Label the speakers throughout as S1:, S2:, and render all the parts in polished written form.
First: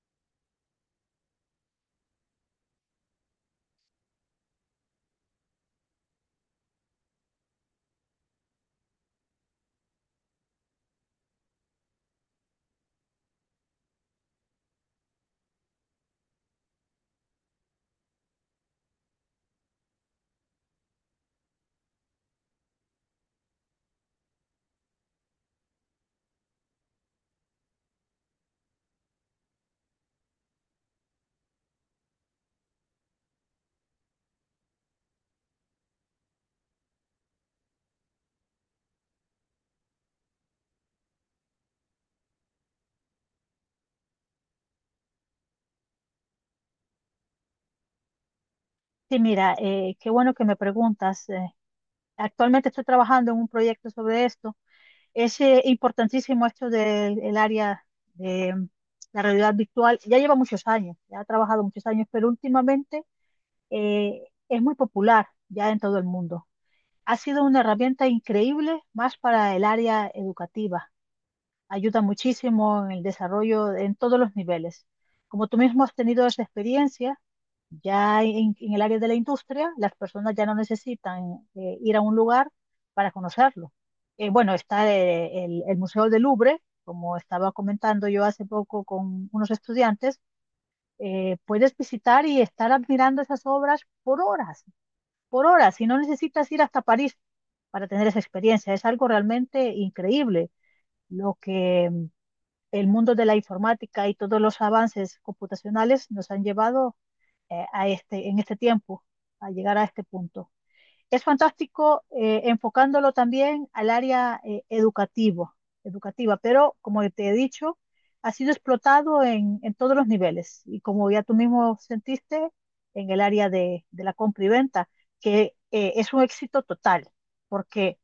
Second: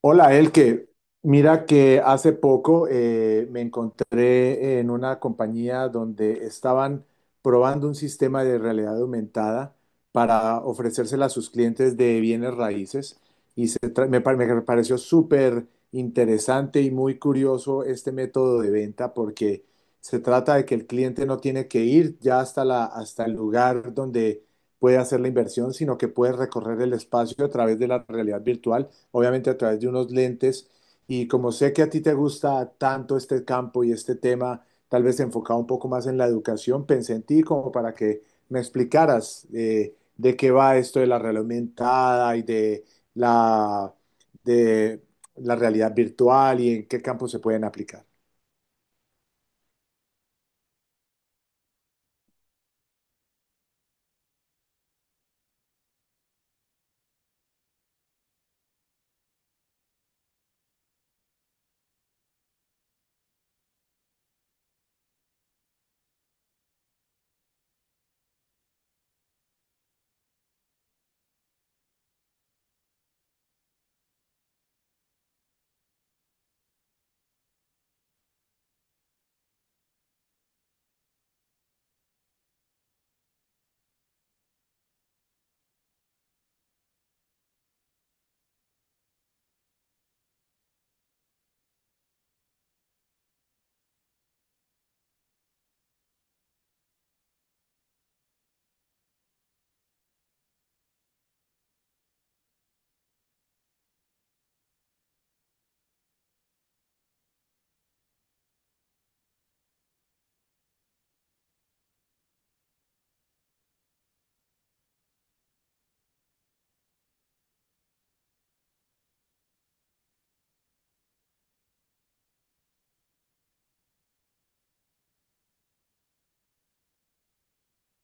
S1: Hola, Elke. Mira que hace poco me encontré en una compañía donde estaban probando un sistema de realidad aumentada para ofrecérsela a sus clientes de bienes raíces y se tra- me, pa- me pareció súper interesante y muy curioso este método de venta porque se trata de que el cliente no tiene que ir ya hasta hasta el lugar donde puede hacer la inversión, sino que puede recorrer el espacio a través de la realidad virtual, obviamente a través de unos lentes. Y como sé que a ti te gusta tanto este campo y este tema, tal vez enfocado un poco más en la educación, pensé en ti como para que me explicaras de qué va esto de la realidad aumentada y la, de la realidad virtual y en qué campos se pueden aplicar.
S2: Sí, mira, qué bueno que me preguntas. Actualmente estoy trabajando en un proyecto sobre esto. Es importantísimo esto del el área de la realidad virtual. Ya lleva muchos años, ya ha trabajado muchos años, pero últimamente eh, es muy popular ya en todo el mundo. Ha sido una herramienta increíble más para el área educativa, ayuda muchísimo en el desarrollo en todos los niveles. Como tú mismo has tenido esa experiencia, ya en el área de la industria, las personas ya no necesitan ir a un lugar para conocerlo. Bueno, está el Museo del Louvre, como estaba comentando yo hace poco con unos estudiantes, puedes visitar y estar admirando esas obras por horas, y no necesitas ir hasta París para tener esa experiencia. Es algo realmente increíble lo que el mundo de la informática y todos los avances computacionales nos han llevado, a este, en este tiempo, a llegar a este punto. Es fantástico, enfocándolo también al área educativa, pero como te he dicho, ha sido explotado todos los niveles y como ya tú mismo sentiste, en el área de la compra y venta, que es un éxito total, porque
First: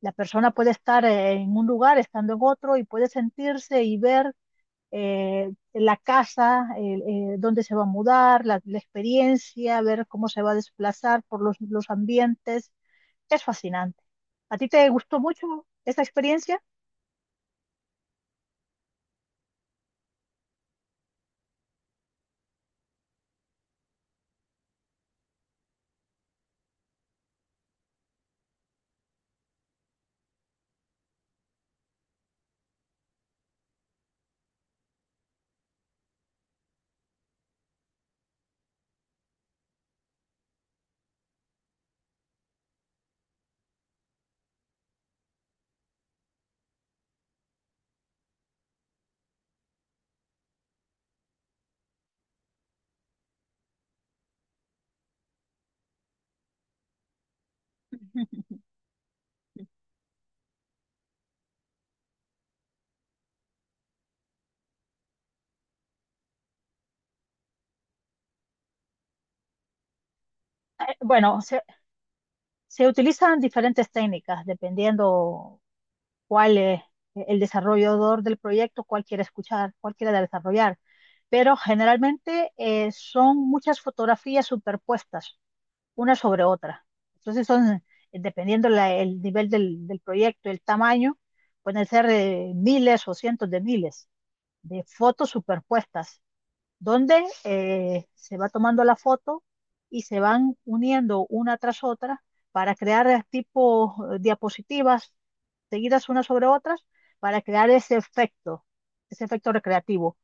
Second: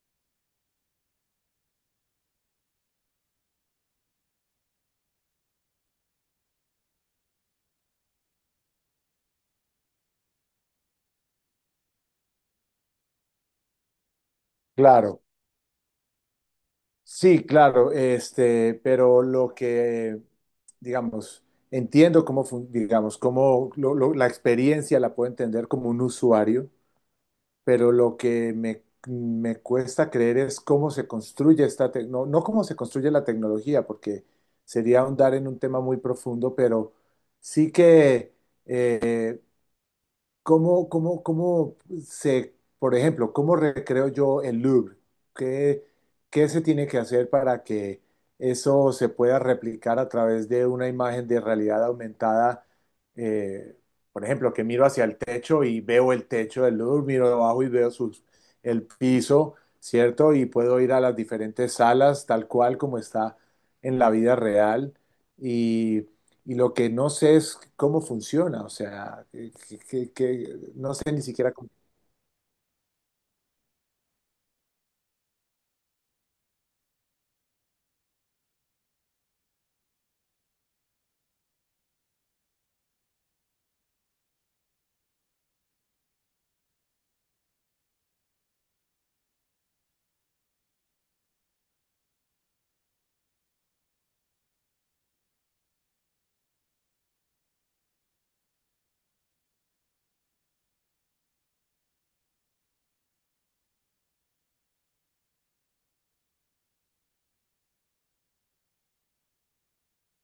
S2: la persona puede estar en un lugar, estando en otro, y puede sentirse y ver la casa, dónde se va a mudar, experiencia, ver cómo se va a desplazar por los ambientes. Es fascinante. ¿A ti te gustó
S1: Claro,
S2: mucho esa experiencia?
S1: sí, claro, este, pero lo que, digamos, entiendo cómo, digamos, cómo la experiencia la puedo entender como un usuario, pero lo que me cuesta creer es cómo se construye esta tecnología. No, no cómo se construye la tecnología, porque sería ahondar en un tema muy profundo, pero sí que... cómo se, por ejemplo, cómo recreo yo el Louvre? ¿Qué, qué se tiene que hacer para que eso se pueda replicar a través de una imagen de realidad aumentada? Eh, por ejemplo, que miro hacia el techo y veo el techo del Louvre, miro abajo y veo sus, el piso, ¿cierto? Y puedo ir a las diferentes salas tal cual como está en la vida real, y lo que no sé es cómo funciona. O sea, que, no sé ni
S2: Bueno,
S1: siquiera cómo.
S2: utilizan diferentes técnicas dependiendo cuál es el desarrollador del proyecto, cuál quiere escuchar, cuál quiere desarrollar. Pero generalmente son muchas fotografías superpuestas una sobre otra. Entonces son, dependiendo el nivel del proyecto, el tamaño, pueden ser miles o cientos de miles de fotos superpuestas, donde se va tomando la foto y se van uniendo una tras otra para crear tipo diapositivas seguidas unas sobre otras para crear ese efecto recreativo.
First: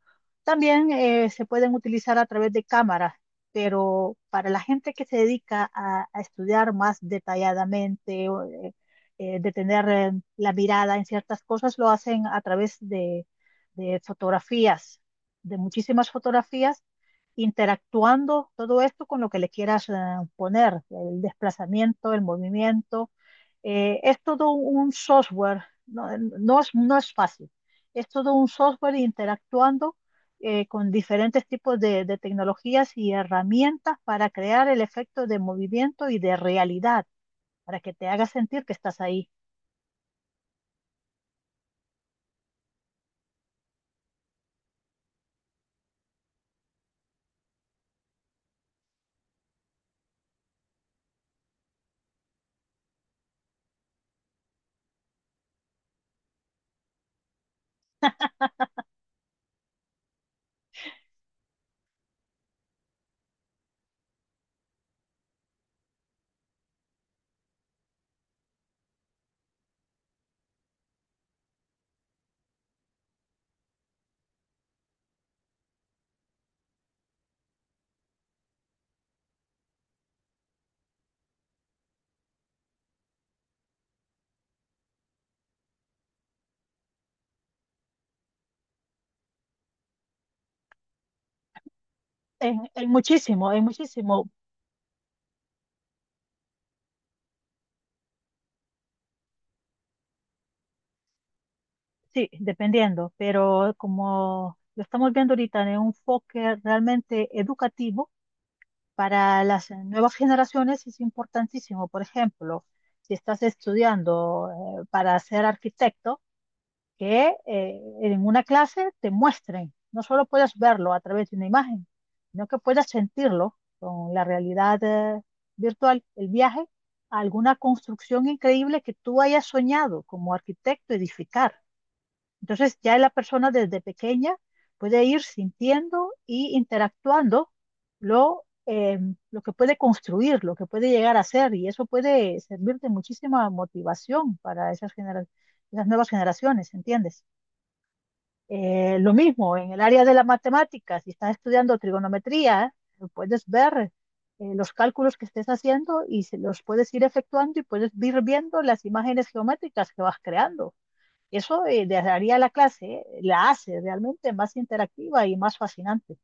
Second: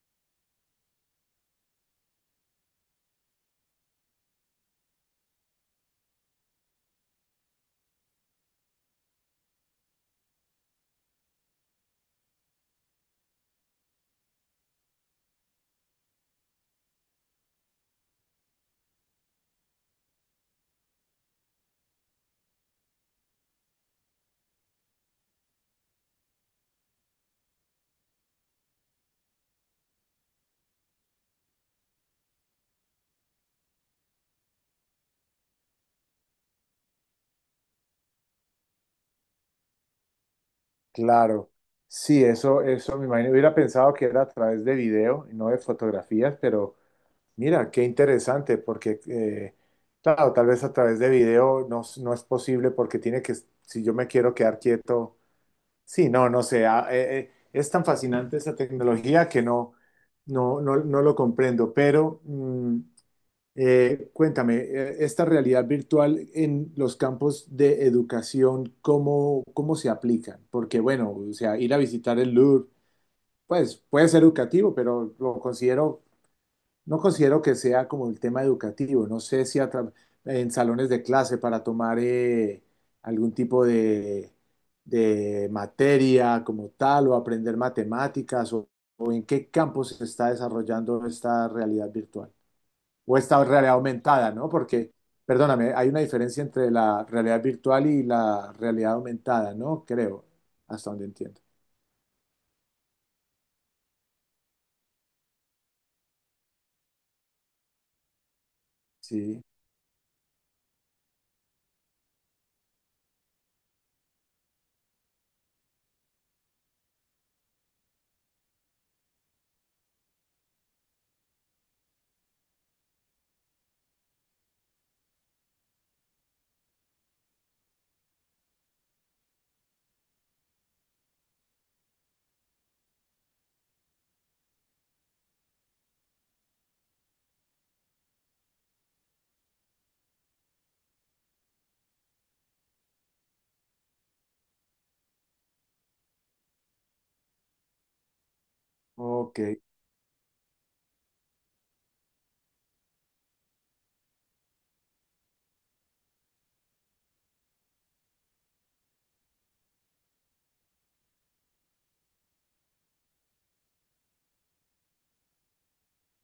S2: También se pueden utilizar a través de cámaras, pero para la gente que se dedica a estudiar más detalladamente, o, detener la mirada en ciertas cosas, lo hacen a través de fotografías, de muchísimas fotografías, interactuando todo esto con lo que le quieras poner, el desplazamiento, el movimiento. Es todo un software, no es fácil, es todo un software interactuando con diferentes tipos de tecnologías y herramientas para crear el efecto de movimiento y de realidad, para que te haga sentir que estás ahí.
S1: Claro, sí, eso me imagino. Hubiera pensado que era a través de video y no de fotografías, pero mira, qué interesante, porque claro, tal vez a través de video no, no es posible porque tiene que, si yo me quiero quedar quieto, sí, no, no sé, ah, es tan fascinante esta tecnología que no, no, no lo comprendo, pero... cuéntame, esta realidad virtual en los campos de educación, cómo se aplican? Porque, bueno, o sea, ir a visitar el Louvre pues puede ser educativo, pero lo considero, no considero que sea como el tema educativo. No sé si a en salones de clase para tomar algún tipo de materia como tal, o aprender matemáticas o en qué campos se está desarrollando esta realidad virtual
S2: En
S1: o esta
S2: muchísimo, en
S1: realidad
S2: muchísimo.
S1: aumentada, ¿no? Porque, perdóname, hay una diferencia entre la realidad virtual y la realidad aumentada, ¿no? Creo, hasta donde entiendo.
S2: Sí, dependiendo, pero como lo estamos viendo ahorita en un enfoque realmente educativo
S1: Sí,
S2: para las nuevas generaciones es importantísimo. Por ejemplo, si estás estudiando para ser arquitecto, que en una clase te muestren, no solo puedas verlo a través de una imagen, sino que puedas sentirlo con la realidad virtual, el viaje a alguna construcción increíble que tú hayas soñado como arquitecto edificar. Entonces ya la persona desde pequeña puede ir sintiendo y interactuando lo, eh, lo que puede construir, lo que puede llegar a ser, y eso puede servir de muchísima motivación para esas nuevas generaciones, ¿entiendes? Lo
S1: ok.
S2: mismo en el área de la matemática, si estás estudiando trigonometría, puedes ver los cálculos que estés haciendo y se los puedes ir efectuando y puedes ir viendo las imágenes geométricas que vas creando. Eso haría la clase, la hace realmente más interactiva y más fascinante.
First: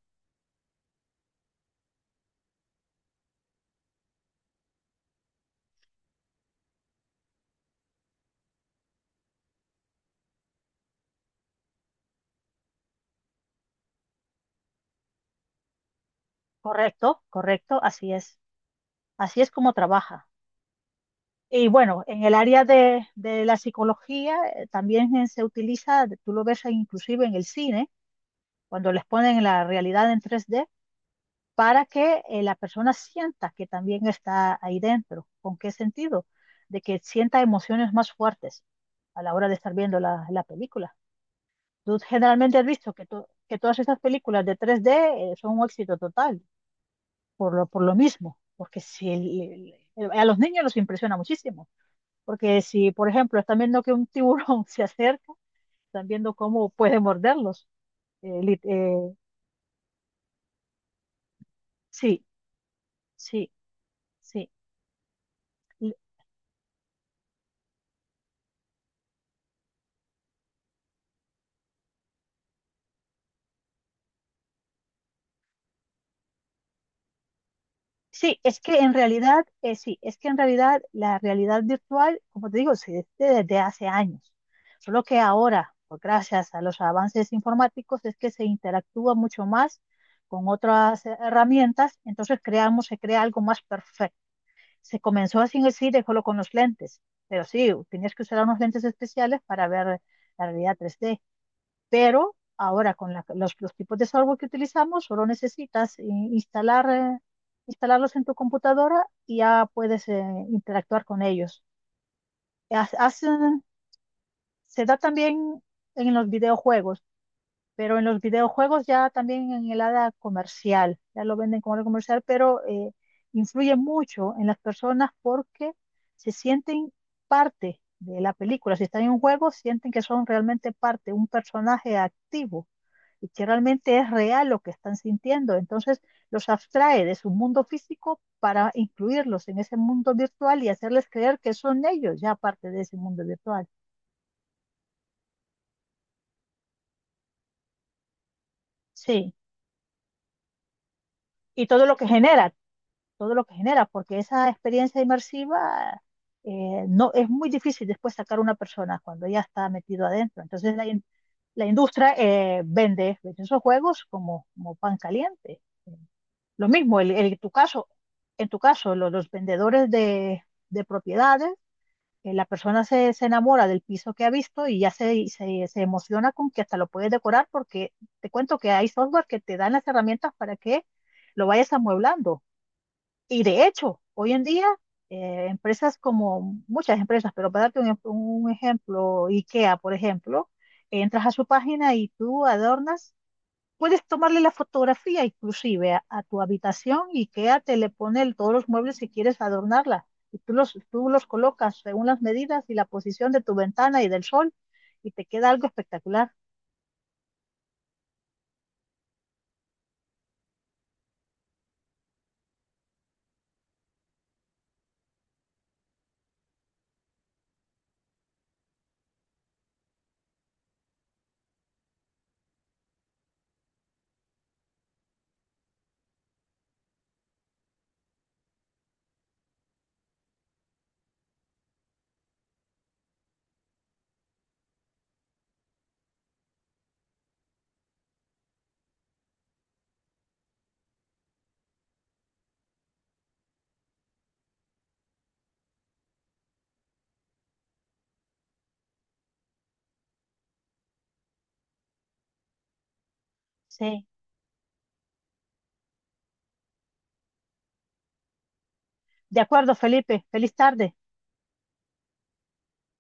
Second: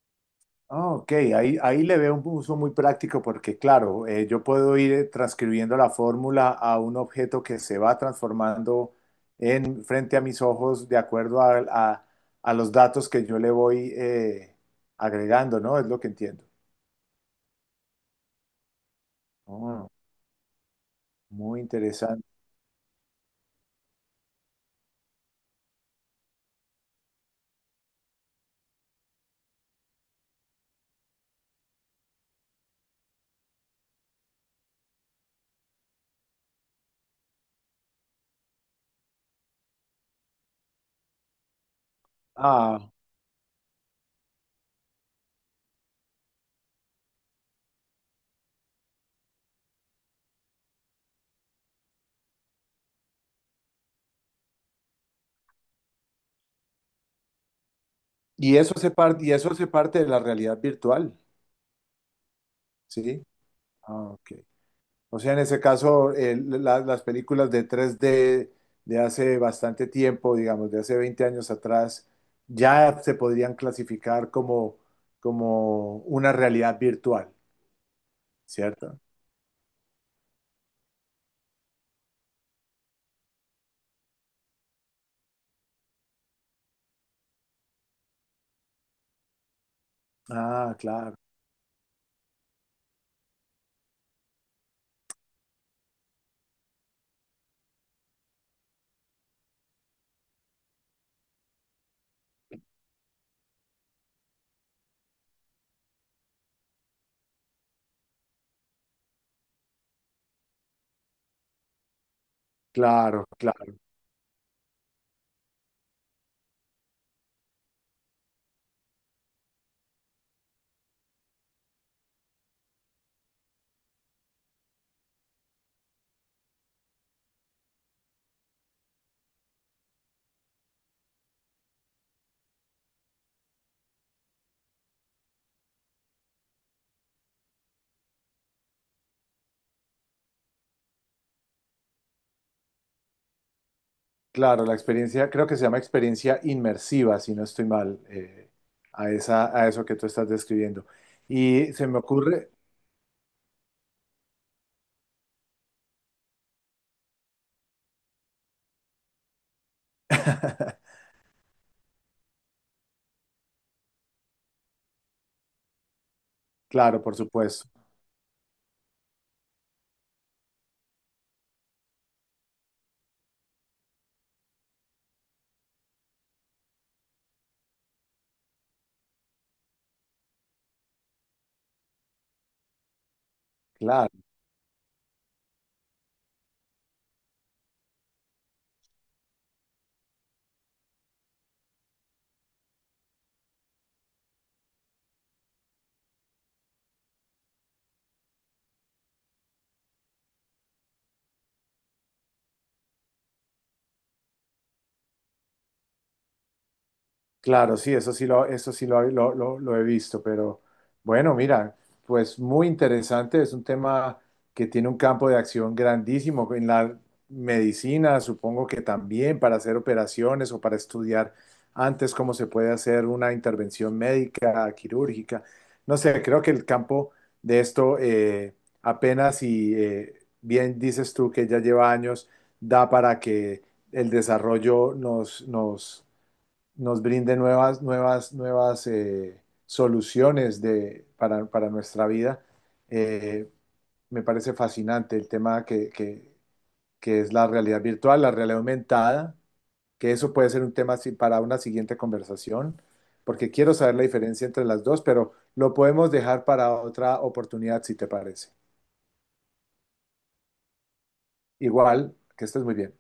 S1: Ah, ok, ahí le veo un uso muy práctico porque, claro, yo puedo ir transcribiendo la fórmula a un objeto que se va transformando en, frente a mis ojos, de acuerdo a, a los datos que yo le voy agregando, ¿no? Es lo que entiendo.
S2: Correcto, correcto, así es. Así es como
S1: Oh,
S2: trabaja.
S1: muy
S2: Y bueno, en
S1: interesante.
S2: el área de la psicología también se utiliza, tú lo ves inclusive en el cine, cuando les ponen la realidad en tres d para que la persona sienta que también está ahí dentro. ¿Con qué sentido? De que sienta emociones más fuertes a la hora de estar viendo la película. Tú generalmente has
S1: Ah.
S2: visto que, que todas esas películas de 3D son un éxito total, por lo mismo, porque si a los niños los impresiona muchísimo, porque si, por ejemplo, están viendo que un tiburón se acerca, están viendo cómo puede morderlos. Eh,
S1: Y
S2: lit-
S1: eso hace
S2: eh,
S1: parte, y eso hace parte de la realidad virtual,
S2: sí,
S1: ¿sí?
S2: sí,
S1: Ah, ok.
S2: sí.
S1: O sea, en ese caso, las películas de 3D de hace bastante tiempo, digamos, de hace 20 años atrás, ya se podrían clasificar como, como una realidad virtual,
S2: Sí, es que en
S1: ¿cierto?
S2: realidad, sí, es que en realidad la realidad virtual, como te digo, se existe desde hace años. Solo que ahora, pues, gracias a los avances informáticos, es que se interactúa mucho más con
S1: Ah,
S2: otras
S1: claro,
S2: herramientas, entonces se crea algo más perfecto. Se comenzó así en el cine solo con los lentes, pero sí, tenías que usar unos lentes especiales para ver la realidad 3D. Pero ahora con los tipos de software que utilizamos, solo necesitas instalar, instalarlos en tu computadora y ya puedes interactuar con ellos. Haz-
S1: claro,
S2: hacen-
S1: claro,
S2: Se da también en los videojuegos, pero en los videojuegos ya también en el área comercial, ya lo venden como área comercial, pero influye mucho en las personas porque se sienten parte de la película. Si están en un juego, sienten que son realmente parte, un personaje activo y que realmente es real lo que están sintiendo. Entonces los abstrae de su mundo físico para incluirlos en ese mundo virtual y hacerles creer que son ellos ya parte de ese mundo virtual.
S1: claro. La experiencia, creo que se llama experiencia inmersiva, si no estoy mal, a
S2: Sí,
S1: esa, a eso que tú estás describiendo.
S2: y
S1: Y
S2: todo
S1: se
S2: lo
S1: me
S2: que
S1: ocurre...
S2: genera, todo lo que genera, porque esa experiencia inmersiva, no es muy difícil después sacar a una persona cuando ya está metido adentro. Entonces la industria vende esos juegos como, como pan caliente. Lo mismo,
S1: Claro, por
S2: tu
S1: supuesto.
S2: caso, en tu caso, los vendedores de propiedades, la persona se enamora del piso que ha visto y ya se emociona con que hasta lo puedes decorar porque te cuento que hay software que te dan las herramientas para que lo vayas amueblando. Y de hecho,
S1: Claro.
S2: hoy en día, empresas como muchas empresas, pero para darte un, un ejemplo, IKEA, por ejemplo, entras a su página y tú adornas. Puedes tomarle la fotografía inclusive a tu habitación y Ikea te le pone todos los muebles si quieres adornarla. Y tú los colocas según las medidas y la posición de tu ventana y del sol y te queda algo espectacular.
S1: Claro, sí, eso sí lo, lo he visto, pero bueno, mira, pues muy interesante, es un tema que tiene un campo de acción grandísimo en la medicina, supongo que también para hacer operaciones o para estudiar antes cómo se puede hacer una intervención médica, quirúrgica, no sé, creo que el campo de esto apenas y bien dices tú que ya lleva años, da para que el desarrollo nos nos brinde nuevas, nuevas soluciones para nuestra vida. Eh, Me parece fascinante el tema que es la realidad virtual, la realidad aumentada, que eso puede ser un tema para una siguiente conversación, porque quiero saber la
S2: Sí.
S1: diferencia entre las dos, pero lo podemos dejar para otra oportunidad, si te parece.
S2: De acuerdo, Felipe. Feliz tarde.
S1: Igual, que estés muy bien.